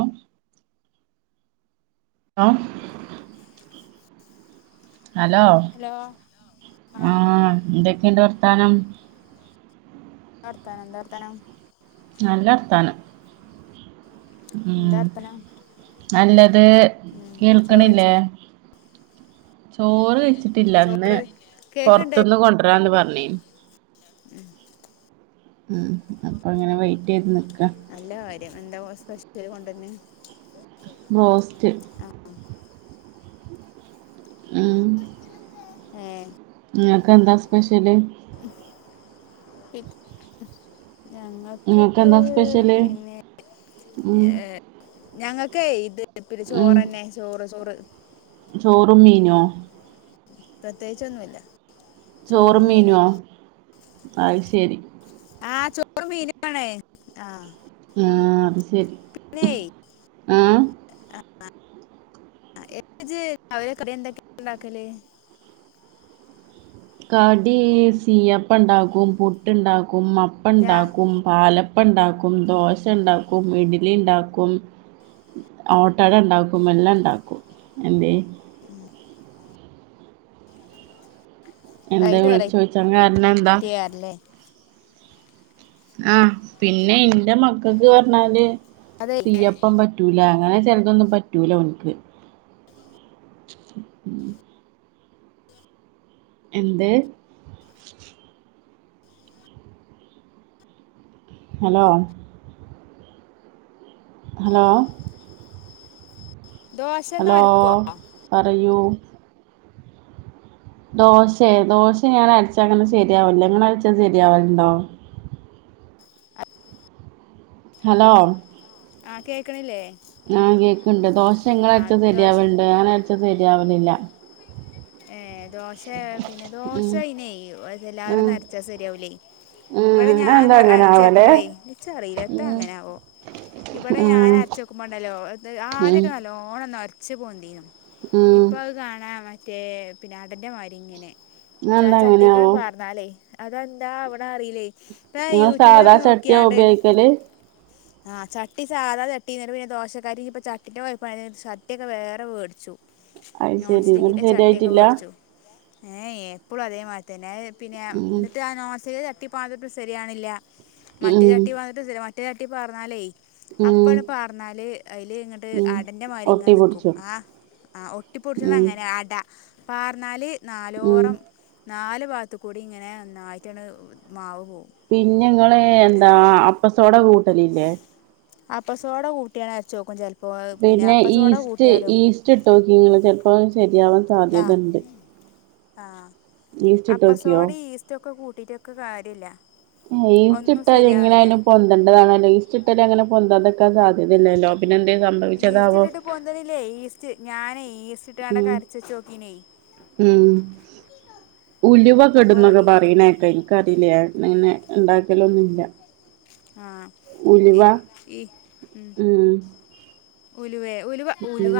ആഹ് ആഹ് ഹലോ! ആഹ് എന്തൊക്കെയുണ്ട് വർത്താനം? ല്ല വർത്താനം എന്ത വർത്താനം? നല്ല വർത്താനം. എന്താ ഉം, വർത്താനം നല്ലത് ഉം കേൾക്ക്ണില്ലേ? ചോറെയ്ച്ചോ ചോറ് കഴ്ച്ചിട്ടില്ല ഇന്ന് ചോറ് കേക്ക്ണ്ടോ പൊറ്ത്ത്ന്ന് കൊണ്ടരാന്ന് പർഞ്ഞ് ഉം! ആഹ് അപ്പൊ അങ്ങനെ വെയിറ്റ് ചെയ്ത് നിക്കാ നല്ല കാര്യം! എന്താവോ സ്പെഷ്യല് കൊണ്ടർഞ്ഞ് ബ്രോസ്റ്റ്! ആഹ് ആഹ് ആഹ് ഏഹ് നിങ്ങക്ക് എന്താ സ്പെഷ്യല്? [unintelligible] ഞങ്ങൾ ഇങ്ങക്കെന്താ സ്പെഷ്യല് ഉം ഞങ്ങൾക്കേ ഇത് ഇപ്പ ഉം ചോറന്നെ ചോറ്, ചോറ്. ചോറും മീനോ പ്രത്യേകിച്ചൊന്നുല്ല. ചോറും മീനോ അത് ശരി! ആഹ് ചോറും മീനാണേ ആഹ് ആഹ് അത് ശരി! പിന്നെ ആഹ് [unintelligible] ആഹ് [unintelligible] രാവിലെ കടി എന്തൊക്കെയാ ഇണ്ടാക്കല്? കടി, സീയപ്പണ്ടാക്കും, പുട്ടുണ്ടാക്കും, രാ അപ്പണ്ടാക്കുംപാല പ്പണ്ടാക്കും, ദോശ ഉണ്ടാക്കും, ഇഡ്ലി ഉണ്ടാക്കും ഓട്ടട ണ്ടാക്കും. എല്ല ണ്ടാക്കും. എന്തേ ഉം. എന്താ വെറൈറ്റി വിളിച്ച് വെറൈറ്റി ചോയിച്ച കാരണന്താ ആണല്ലേ ആ! പിന്നെ ഇന്റെ മക്കക്ക് പറഞ്ഞാല് അതെ സീയപ്പംപറ്റ് റ്റൂല അങ്ങനെ ചെലതൊന്നും പറ്റൂല ഓന്ക്ക് ഹ് ഹൂം എന്ത്? ഹലോ! ! ഹലോ! ! ദോശ ഒന്ന് ഹലോ! അരക്കുവോ പറയൂ! ദോശെ? ദോശ ഞാൻ അരച്ചാ ങ്ങനെ ശരിയാവല്ല. നിങ്ങളരച്ചാ ശരിയാവലുണ്ടോ? ഹലോ! ആ കേക്കണില്ലേ? ആ കേക്ക്ണ്ട്. ദോശ ആ ങ്ങളരച്ചാ ദോശ ശരിയാവല്ണ്ടോ? ഞാൻ അരച്ചാ ശരിയാവലില്ല. ഏ.. ദോശ പിന്നെ ഉം ദോശയിനെ വ ഉം എല്ലാരുന്നും അരച്ചാ ശരിയാവൂലെ.. ഇവ്ടെ ഉം ഞാൻ അതെന്താ ന്ന അങ്ങനെ അരച്ച് ആവലേ വെക്കുമ്പളേയ് ഇച്ചറീല എത്താ ഉം അങ്ങനെവോ ഇബടെ ഞാൻ ഉം അരച്ചു വെക്കുമ്പണ്ടല്ലോ ത് ഉം ആദ്യൊക്കെ നല്ലോണം നൊരച്ച് പൊന്തീന്നു ഉം ഇപ്പ അത് കാണാ മറ്റേ, പിന്നെ അടൻ്റെ മാതിരി ങ്ങനെ. അതെന്താ ചട്ടീക്കണ് അങ്ങനാവോ പാർന്നാലയ് അതെന്താ അവിടെ അറിയിലെ? ഇപ്പ ഞാൻ ഇങ്ങള് സാധാ യൂട്യൂബിലൊക്കെ ചട്ടിയാ നോക്കിയാണ്ട ഉപയോഗിക്കല് ആ ചട്ടി സാധാര ചട്ടി ന്നട്ട് പിന്നെ ദോശക്കരി [unintelligible] ട്ടിന്റെ കൊയപ്പാണ്ര്തി ചട്ടിയൊക്കെ വേറെ വേടിച്ചു. അത് ശരി ഇന്നട്ട് നോൺസ്റ്റിക്കിന്റെ ചട്ടിയൊക്കെ ശരിയായിട്ടില്ല വേടിച്ചു. ഏഎ പ്പളും അതേമാതിരി തന്നെ. അയ് പിന്നെ, ഉം ന്നിട്ട്, ആ നോൺസ്റ്റിക്ക് ചട്ടി പ്പോ [unintelligible] ശരിയാവണില്ല ഉം മറ്റെ ചട്ടി [unintelligible] മറ്റേ ചാട്ടി പാർന്നാലേ ഉം അപ്പണ് പാർന്നാല് അയി ല്ങ്ങ ഉം അടന്റെ മാരിങ്ങനെ ഒട്ടി നിക്കും. പിടിച്ചു ആഹ് ആ ഒട്ടിപ്പുട്ച്ച്ണ ഉം ങ്ങനെ അട പാർന്നാല് ഉം നാലോറം നാല് ഭാത്തുകൂടി ങ്ങനെ ഒന്നായിട്ടണ് മാവ് പോവും. പിന്നെങ്ങള് എന്താ അപ്പസോഡ കൂട്ടല്ല്ലേ? അപ്പസോട കൂട്ടിയാണ് അരച്ചോക്കും ചെൽപ്പോ ഏഹ് പിന്നെ അപ്പസോട കൂട്ടിയാലും ച്ചിട്ടോക്കി ഇങ്ങള് ചെൽപ്പം ശെരിയാവാൻ ആഹ് ആഹ് ഈസ്റ്റ് ഇട്ടോക്കിയോ അപ്പസോഡീ ഈസ് റ്റൊക്കെ കൂട്ടീറ്റൊക്കെ കാര്യല്ല. ഏ ഈസ്റ്റ്‌ ഇട്ടാല് എങ്ങനെ ആയാലും പൊൻ ന്തണ്ടതാണല്ലോ? ഈസ്റ്റ് ഇട്ടാല് അങ്ങനെ പൊന്താക്കാൻ സാധ്യത ഇല്ലല്ലോ പിന്നെ എന്തെ സംഭ ഈസ്റ്റ് ഇട്ടിട്ട് പൊന്തിണ്ല്ലേ. ഈസ്റ്റ് ഞാനേ ഈസ്റ്റ് ഉം ട്ടാണ്ടൊക്കെ അരച്ച് ചോക്കീനെ ഉലുവ‌ക്കെടുംന്നൊക്കെ പറയ്ണേക്ക ഇൻക്ക റീലേ ന്നങ്ങനെ ഇണ്ടാക്കലൊന്നും ഇല്ല. ആഹ് ഉലുവ ഉം ഉലുവേ ഉലുവ ഉലുവ ഉം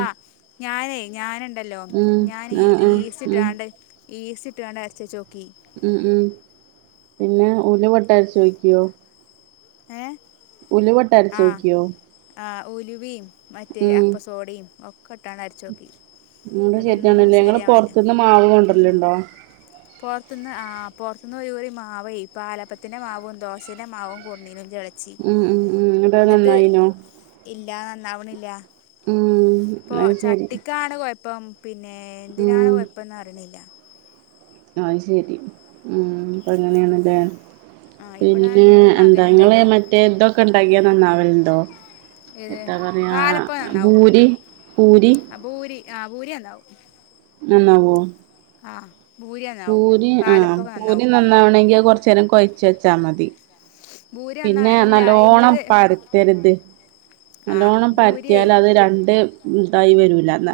ഞാനേ ഞാന് ണ്ടല്ലോ. ഉം ഞാന് ആഹ് ആഹ് ഈസ്റ്റ് ഉം ഇട്ടാണ്ട് ഈസ്റ്റ് ഇട്ടാണ്ട് അര്ച്ച ച്ചോക്കി. ഉം ഉം പിന്നെ, ഉലുവട്ട് അരച്ചോക്കിയോ? ഏഹ് ഉലുവട്ട് അരച്ചോക്കിയോ? ആ ഉലുവിം മറ്റേ ഉം അപ്പസോഡീം ഒ ക്കട്ടാണ്ട് അരച്ചോക്കി. അത് ഇന്ന്ട്ടൊന്നും ശരിയാണല്ലേ ഞങ്ങള് സെരി ആവ്ണില്ല പൊറത്തുന്ന് മാവ് ഉം ഉം കൊണ്ടരലുണ്ടോ പൊർത്ത്ന്ന് ആഹ് പൊർത്ത്ന്ന് ഒര് കുറി മാവേയ് പലപ്പത്തിന്റെ മാവും ദോശെന്റെ മാവും കൊട്ന്നീനിന്റെളച്ചി. ഉം ഉം ഉം ഇന്ന്ട്ടത് നന്നായീനോ? ഇല്ലാ നന്നാവ്ണ്ല്ല. ഊം ഇപ്പൊ ചട്ടിക്കാണ് കൊഴ്പ്പം പിന്നേ എന്തിനാണ് ഉം കൊഴപ്പംന്നറിണ്ല്ല. അഹ് ശെരി, ഉം ഇപ്പങ്ങനേണ്ലേ ആ പിന്നേ ഇവിടാണെങ്കിൽ എൻ്റെ എന്താ ഇങ്ങളേ മകനുണ്ടല്ലോ മറ്റേ ഇതൊക്കെണ്ടാക്ക്യാ നന്നാവല്ണ്ടോ? ഏത് എത്താ പറയാ ബൂരി പൂരി ആഹ് ബൂരി, ആഹ് ബൂരി നന്നാവും. നന്നാവോ? ആഹ് പൂരി ആഹ് പൂരി നന്നാവണെങ്കി, അത് കൊർച്ചേരം കൊയ്ച്ച് വെച്ചാമതി. ഭൂരി നന്നാ പിന്നേ ഇല്ല നല്ലോണം എൻ്റെത് പര്ത്തര്ത്. ആ നല്ലോണം ഭൂരിയേ പര്ത്തിയാല് അത് രണ്ട് ഇതായി വരൂല. ഇന്ന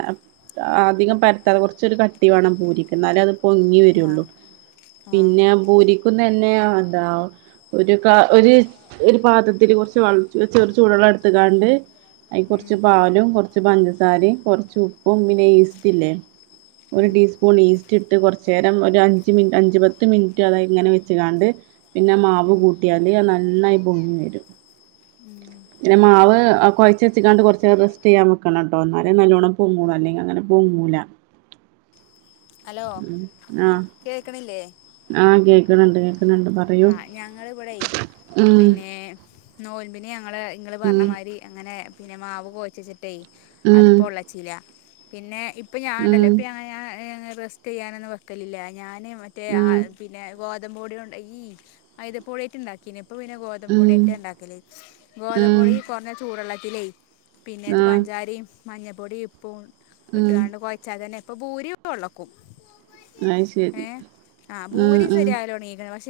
അധികം പരത്താതെ കൊർച്ചൊരു കട്ടി വാണം പൂരിക്ക്, ഇന്നാലെ അത് പൊങ്ങി ആ വെരൊള്ളു. ആ പിന്നെ ബൂരിക്കും തന്നെ അതാ ഒര് കാ ഒര് ഒര് പാത്രത്തില് കൊർച്ച് വൾ ചെറ് ചൂടള്ളട് ത്ത്ക്കാണ്ട് അയ്ക്ക് ഉം കൊർച്ച് പാലും കൊർച്ച് ച്ച് പഞ്ചസാരിം, കൊർച്ച് ഉപ്പും പിന്നെ ഈസ്റ്റ്ല്ലേ ഒര് ഉം ടീസ് പൂൺ ഈസ്റ്റ്ട്ട്, കൊർച്ചേരം ഒരു അഞ്ച് മിൻ അഞ്ച് പത്ത് മിൻറ്റ് അതായത് ഇങ്ങനെ വെച്ച് കാണ്ട് പിന്നെ മാവ് ഉം കൂട്ടിയാല് അത് നന്നായി പൊങ്ങി വെരും. ഉം പിന്നെ മാവ് ആഹ് കൊയ്ച്ച് വെച്ച് കാണ്ട് കൊർച്ചേരം റെസ്റ്റെയ്യാൻ വെക്കണട്ടോ. ഇന്നാലേ നല്ലോണം പൊങ്ങൊള്ളു. അല്ലെങ്കിൽ അങ്ങനെ പൊങ്ങൂല. ഉം ആഹ് കേക്ക്ണ്ല്ലേ? ആഹ് കേക്ക്ണ് ണ്ട് കേക്ക്ണ് ണ്ട് പർ ആഹ് ഞങ്ങള് വടെയ് പിന്നേ, നോൽമ്പിന് ഞങ്ങള് ഇങ്ങള് പർഞ്ഞ ഉം മാരി അങ്ങനെ പിന്നെ മാവ് കോയ്ച്ചച്ച്ട്ടേയ് അത് ഉം പൊള്ളച്ചീല. പിന്നെ ഇ ഇപ്പ ഞാൻണ്ടല്ലോ ഇപ്പ ഞാ [unintelligible] റെസ്റ്റെയ്യാനൊന്നും വെക്കലില്ല. ഞാന് മറ്റേ ഉം ഉം പിന്നെ ഗോതമ്പ് പൊട്യോണ്ട് ഈ മൈദപ്പൊടിയേറ്റ് ഇണ്ടാക്കീനി. ഇപ്പൊ പിന്നെ ഗോതമ്പ് ഉം പൊട്യേറ്റാ ഇണ്ടാക്കല്. ഉം ഗോതമ്പൊടി കൊർഞ്ഞ ചൂടെള്ളത്തിലെയ് പിന്നേത്ത് ആഹ് പഞ്ചാരിം മഞ്ഞപ്പൊടിം ഇപ്പും ഉം ഇട്ടാണ്ട് കൊയ് ച്ചാ തന്നെ ഇപ്പൊ ബൂരി [unintelligible] ള്ളക്കും. അത് ശരി ഏഹ് ആഹ് ഉം ബൂരിം ഉം സര്യാവലൊട്ങ്ങീക്ക്ണ്, പക്ഷെ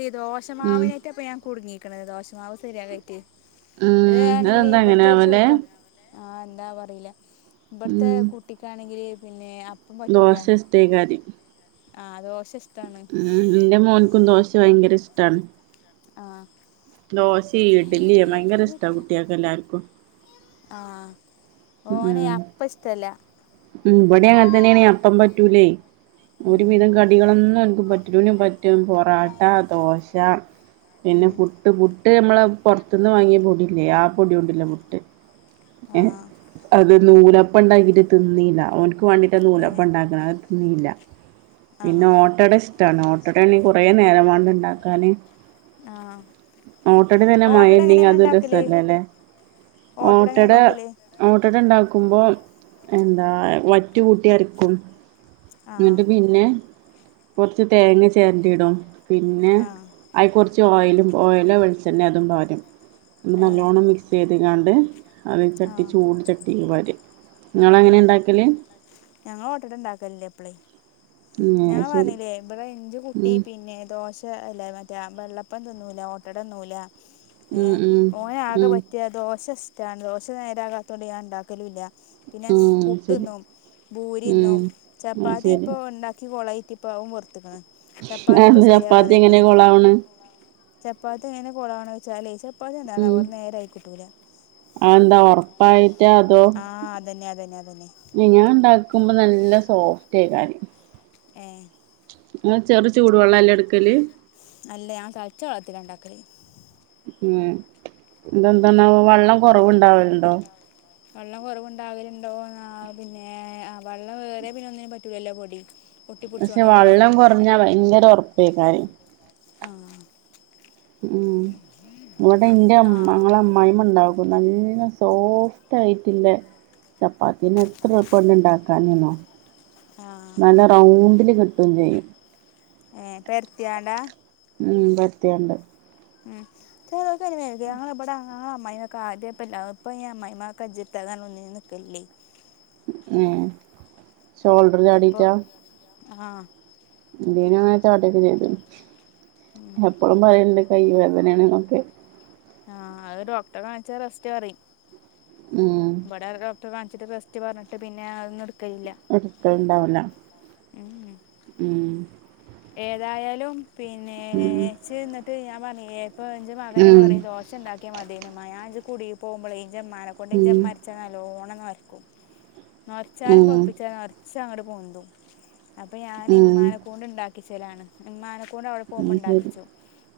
ഉം ദോശമാവിനേയ്റ്റ ഇപ്പ ഞാൻ കുട്ങ്ങീക്ക്ണത്. ദോശമാവ് സര്യാകേയ്റ്റെ. ഉം ഇതാണെങ്കില് അതെന്താ അങ്ങനെ ഇബട്ത്തെ ഒരു ആവല് ചെർക്കം ആഹ് എന്താവൊ അറീല. ഇബട്ത്തേ ഉം കുട്ടിക്കാണെങ്കില് പിന്നേ ദോശ ഇഷ്ടെയ്ക്കാരെയ് ആഹ് ദോശഷ് ഉം ഇന്റെ മോൻക്കും ദോശ വയ്ങ്കര ഇഷ്ടാണ്. ആഹ് ദോശീ ഇഡ്ഡ്ലീം ഭയങ്കര ഇഷ്ട കുട്ട്യാക്കെല്ലാർക്കും. ആഹ് ഓനേ ഉം അപ്പഷ്ടല്ല. ഉം ഇബടി അങ്ങൻ തന്നേണേ അപ്പം പറ്റൂലേയ്. ഉം ഒരുവിധം കടികളൊന്നോൻക്ക് പറ്റൂല, പിന്നെ പറ്റും പൊറാട്ട, ദോശ പിന്നെ ഉം പുട്ട് പുട്ട് നമ്മള് പൊർത്ത്ന്ന് വാങ്ങിയ പൊടില്ലേ ആ പൊട്യോണ്ട്ല്ലെ പുട്ട്. ഏ ആഹ് അത് ഉം നൂലപ്പണ്ടാക്കീട്ട് തിന്നീല്ല. ഓൻക്ക് വാണ്ടീട്ട ഏഹ് നൂലപ്പണ്ടാക്ക്ണെ, അത് തിന്നീല്ല. പിന്നെ ആഹ് ഓട്ടട ഇഷ്ടാണ്. ഓട്ടടേണെങ്കി കൊറേ നേരം വാണ്ടെ ഇണ്ടാക്കാന്. ആഹ് ഓട്ടടിം തന്നെ ഓട്ടട എങ്ങനെ മയല്ലെങ്കി ഇങ്ങള് അതും ഇണ്ടാക്കല് രസല്ലലേ, എങ്ങനെ ഓട്ടട ഇണ്ടാക്കല് ഓട്ടട ഉണ്ടാക്കുമ്പോ എന്താ വറ്റ് കൂട്ടി അരക്കും എന്നിട്ട് ആഹ് പിന്നെ കൊറച്ച് തേങ്ങ ചേരണ്ടിടും പിന്നെ ആഹ് അയിക്ക് കുറച്ച് ഓയിലും ഓയിലോ വെളിച്ചണ്ണയോ അതും പാരും ന ഏഹ് നല്ലോണ്ണം മിക്സ് മിക്സ്ചെയ്തികാണ്ട് അത് ചട്ടി ആഹ് ചൂട് ചട്ടി വാരും ആഹ് ഞങ്ങ ള്ഓട്ട ഇണ്ടാക്കലല്ലേ എപ്പളേ ഞങ്ങള് ശരി പറഞ്ഞില്ലേ ഇടെ ഇന്റെ കുട്ടി ഉം, പിന്നെ ദോശ അല്ല മറ്റേ വെള്ളപ്പംതിന്നൂല ഓട്ടട തിന്നൂല ഏ ഉം, ഉം, ഓനെ ആകെ ഉം, പറ്റിയ ദോശ ഇഷ്ടമാണ് ദോശ നേരാകാത്തൊണ്ട് ഞാൻ ഉണ്ടാക്കലൂല്ല പിന്നെ ഉം, ശരി പുട്ട്ന്നും ഉം, ഭൂരിന്നും ആ, ചപ്പാത്തി ശരി ഇപ്പോൾ ഉണ്ടാക്കി കൊളായിട്ട് ഇപ്പും അതും വെറുത്തക്കണ് ചപ്പാത്തി ഇപ്പൊ അതെന്താ ശെരി ആവാ ചപ്പാത്തി തി എങ്ങനെ ക്കണ് കൊളാവണ് ചപ്പാത്തി ങ്ങനെത്ത് എങ്ങനെ കുളാണ വെച്ചാലേ ചപ്പാത്ത് എന്താണ് അവ നേരെ ആയിക്കിട്ടൂല അഹ് എന്താ ഉറപ്പായിട്ടാ അതോ ആഹ് അതന്നെ അതന്നെ അതന്നെ ഞാൻ ഉണ്ടാക്കുമ്പോ നല്ല സോഫ്റ്റ് ആയി കാര്യം ഏഹ് ഇങ്ങള് ചെറുചൂടുവെള്ള എല്ലെ എടു അല്ല ഞാൻ തെളച്ച വെളത്തിലാ ഉണ്ടാക്കല് ഉം ഇതെന്താണാവോ വെള്ളം കൊറവുണ്ടാവലുണ്ടോ വെള്ളം കുറവുണ്ടാകലുണ്ടോ പിന്നെ വെള്ളം വേറെ പിന്ന ഒന്നിനും പറ്റൂല്ലോ പൊടി പക്ഷെ ഒട്ടിപ്പിടിച്ചോണ്ടല്ലേ കാരം വെള്ളം കുറഞ്ഞാ ഭയങ്കര ഉറപ്പേ കാര്യം ആഹ് ഉം ഇവടെ എന്റെ ആ [unintelligible] അമ്മായിമ്മ ഉണ്ടാകും നല്ല സോഫ്റ്റ് ആയിട്ട് ല്ലെ ചപ്പാത്തിന് എത്ര എളുപ്പ ഉണ്ട് ഉണ്ടാക്കാനിന്നോ ആ നല്ല റൗണ്ടിൽ കിട്ടും ചെയ്യും ഏ പെർത്തിയാണ്ടാ ഉം പരത്തിയാണ്ട് ആഹ് ചെറുതല്ലേത് അ ഞങ്ങള ഇവിടെ ഞങ്ങളെ അമ്മായിനൊക്കെ ആദ്യപ്പഎല്ലാതും ഇപ്പൊ അയിന് അമ്മായിമാക്കെജ്ജ പ്പോ അതാണ് ഒന്നിനും നിക്കലില്ലേ ഏഹ് ഷോൾഡർ ചാടിട്ടാ ആഹ് ഇന്റേനും അങ്ങനെ ചാടൊക്കെ ചെയ്തു ഉം എപ്പഴും പറയലിണ്ട് കൈ വേദനാണ് എന്നൊക്കെ ആഹ് അത് ഡോക്ടറെ കാണിച്ചാ റെസ്റ്റ് പറയും ഉം ഇബടെ ഒര് ഡോക്ടറെ കാണിച്ചിട്ട് റസ്റ്റ് പറഞ്ഞിട്ട് പിന്നെ അതൊന്നും എടുക്കലില്ല എടുക്കല്ഉണ്ടാവൂല ഏഹ് ഉം ഏതായാലും പിന്നേ ഉം ച്ച് ന്നിട്ട് ഞാൻ പറഞ്ഞേ പ്പ ന്റെ മകനും ഉം പറയും ദോശ ഉണ്ടാക്കിയാ മതിന്ന് മ്മയാ ഇജ്ജ് കുടി പോവുമ്പോഴേ ഇഞ്ചമ്മാനെ കൊണ്ട് ഉം ഇഞ്ചമ്മരച്ച നല്ലോണം നൊരക്കും നൊരച്ചാലും ഉം പവുപ്പിച്ച നറച്ചങ്ങട്ട് പൊന്തും അപ്പൊ ഞാൻ ഉം ഇമ്മാനെക്കൊണ്ട് ഉണ്ടാക്കിച്ചലാണ് ഇമ്മാനെക്കൊണ്ട് അവിടെ ഉം പോകുമ്പോ ശരി ഉണ്ടാക്കിച്ചും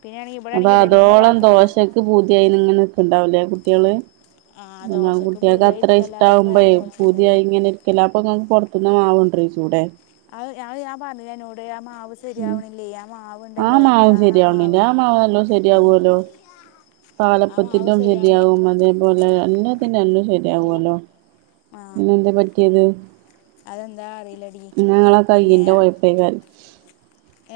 പിന്നേയാണെങ്കി അപ്പൊ അതോളം ദോഷക്ക്‌ പൂതിയായിന് ഇങ്ങനെ ഒക്കെണ്ടാവൂലേ കുട്ടികള് ആ പിന്നേ ആഹ് ദോശക്ക് കുട്ട്യാക്ക് അത്ര പൂതിയായിരിക്കല്ലാതെ ഇപ്പൊ ഇഷ്ടാവുമ്പേ വേറെ നിവർത്തിയില്ലല്ലോ പൂതിയായി ഇങ്ങനെ ക്കിലാ അപ്പൊ ങ്ങ് പുറത്തുന്ന് മാവ് കൊണ്ട്ര രോ ചുടാൻ അഅ് അഅ് ഞാൻ പറഞ്ഞില്ലേ അന്നോട് ആഹ് മാവ് ഉം ശരിയാവണില്ലേ ആഹ് ആ മാവും ശരിയാവണില്ലേ ആ മാവ് നല്ലോ ഏ ണംശരിയാവോല്ലോ ആ മാവ് പാലപ്പത്തിന്റെ ശരിയാവണില്ല ശരിയാകും അതേപോലെ എല്ലാത്തിന്റെ നല്ലോം ശരിയാവോല്ലോ ആ പിന്നെന്തേ പറ്റിയത് അതെന്താ അറിയിലടി പിന്നെ പൈവൽ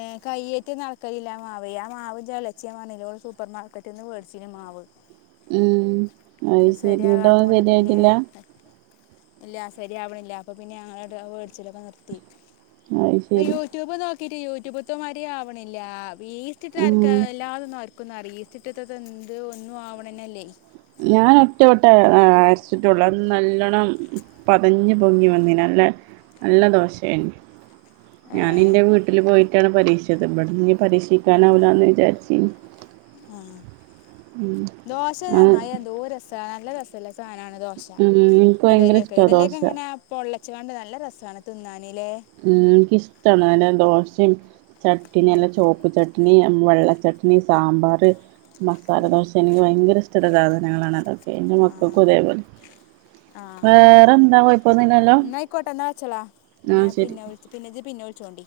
ഏഹ് കയ്യേറ്റ് നളക്കലില്ലാ മാവ് ആ മാവ് ഇന്റളേച്ചി ഞാ പറഞ്ഞില്ലേ സൂപ്പർ മാർക്കറ്റ്ന്ന് വേടിച്ചിനു ആ മാവ് ഉം അത് ശരി ന്നട്ട് ശരിയാകാത്തത് ഓളത് കൊണ്ട് പിന്നെ ശരിയായിട്ടില്ല ഇല്ല ശരിയാവണില്ല അപ്പൊ പിന്നെ ഞങ്ങള് രണ്ടാളും വേടിച്ചലൊക്കെ നിർത്തി അത് ശരി യൂട്യൂബ് നോക്കിട്ട് യൂട്യൂബത്തെ മാരീം ആവണില്ല യീസ്റ്റിട്ട് അരക്കാ ഉം എല്ലാതും നൊര ക്കൊന്ന് അറിയിച്ചിട്ടത്തത് എന്ത് ഒന്നും ആവണെന്നല്ലേ ഞാൻ ഒറ്റ വട്ടെ അരച്ചിട്ടുള്ളൂ അത് നല്ലോണം പതഞ് പൊങ്ങി വന്നിന് നല്ല നല്ല ദോശായിന് ഞാൻ ഏ എന്റെ വീട്ടില് പോയിട്ടാണ് പരീക്ഷിച്ചത് ഇവിടെന്ന് ഇനി പരീക്ഷിക്കാനാവൂല ന്ന് വിചാരിച്ചീന് ആഹ് ദോശ ആഹ് നന്നായാ എന്തോരു രസ നല്ല രസല്ല സാനാണ് ദോശ ഉം ഇൻക്ക് ഭയങ്കര ഇടലിയൊക്കെ ഇഷ്ടാ ഇടലിയൊക്കെ ദോശ എങ്ങനെ പൊള്ളച്ച് ങ്കാണ്ട് നല്ല രസാണ് തിന്നാനിലെ ഉം എനക്കിഷ്ടാണ് നല്ല ദോശയും ചട്ടിനി നല്ല ചോ പ്പ് ചട്നീം വെള്ളച്ചട്നീം സാമ്പാർ മസാലദോശ എനിക്ക് ഭയങ്കര ഇഷ് ടള്ള സാധനങ്ങളാണ് അതൊക്കെ എന്റെ ആ മക്കൾക്കും അതേപോലെ ആ വേറെന്താ കൊയപ്പോന്നൂലല്ലോ എന്നാൽ ആയിക്കോട്ടെ എന്നാൽ വച്ചോളാം ആഹ് എന്നാൽ ശ പിന്നെ വുളിച്ച് പിന്നെ ജ്ജ് പിന്നെ വുളിച്ചോണ്ടീ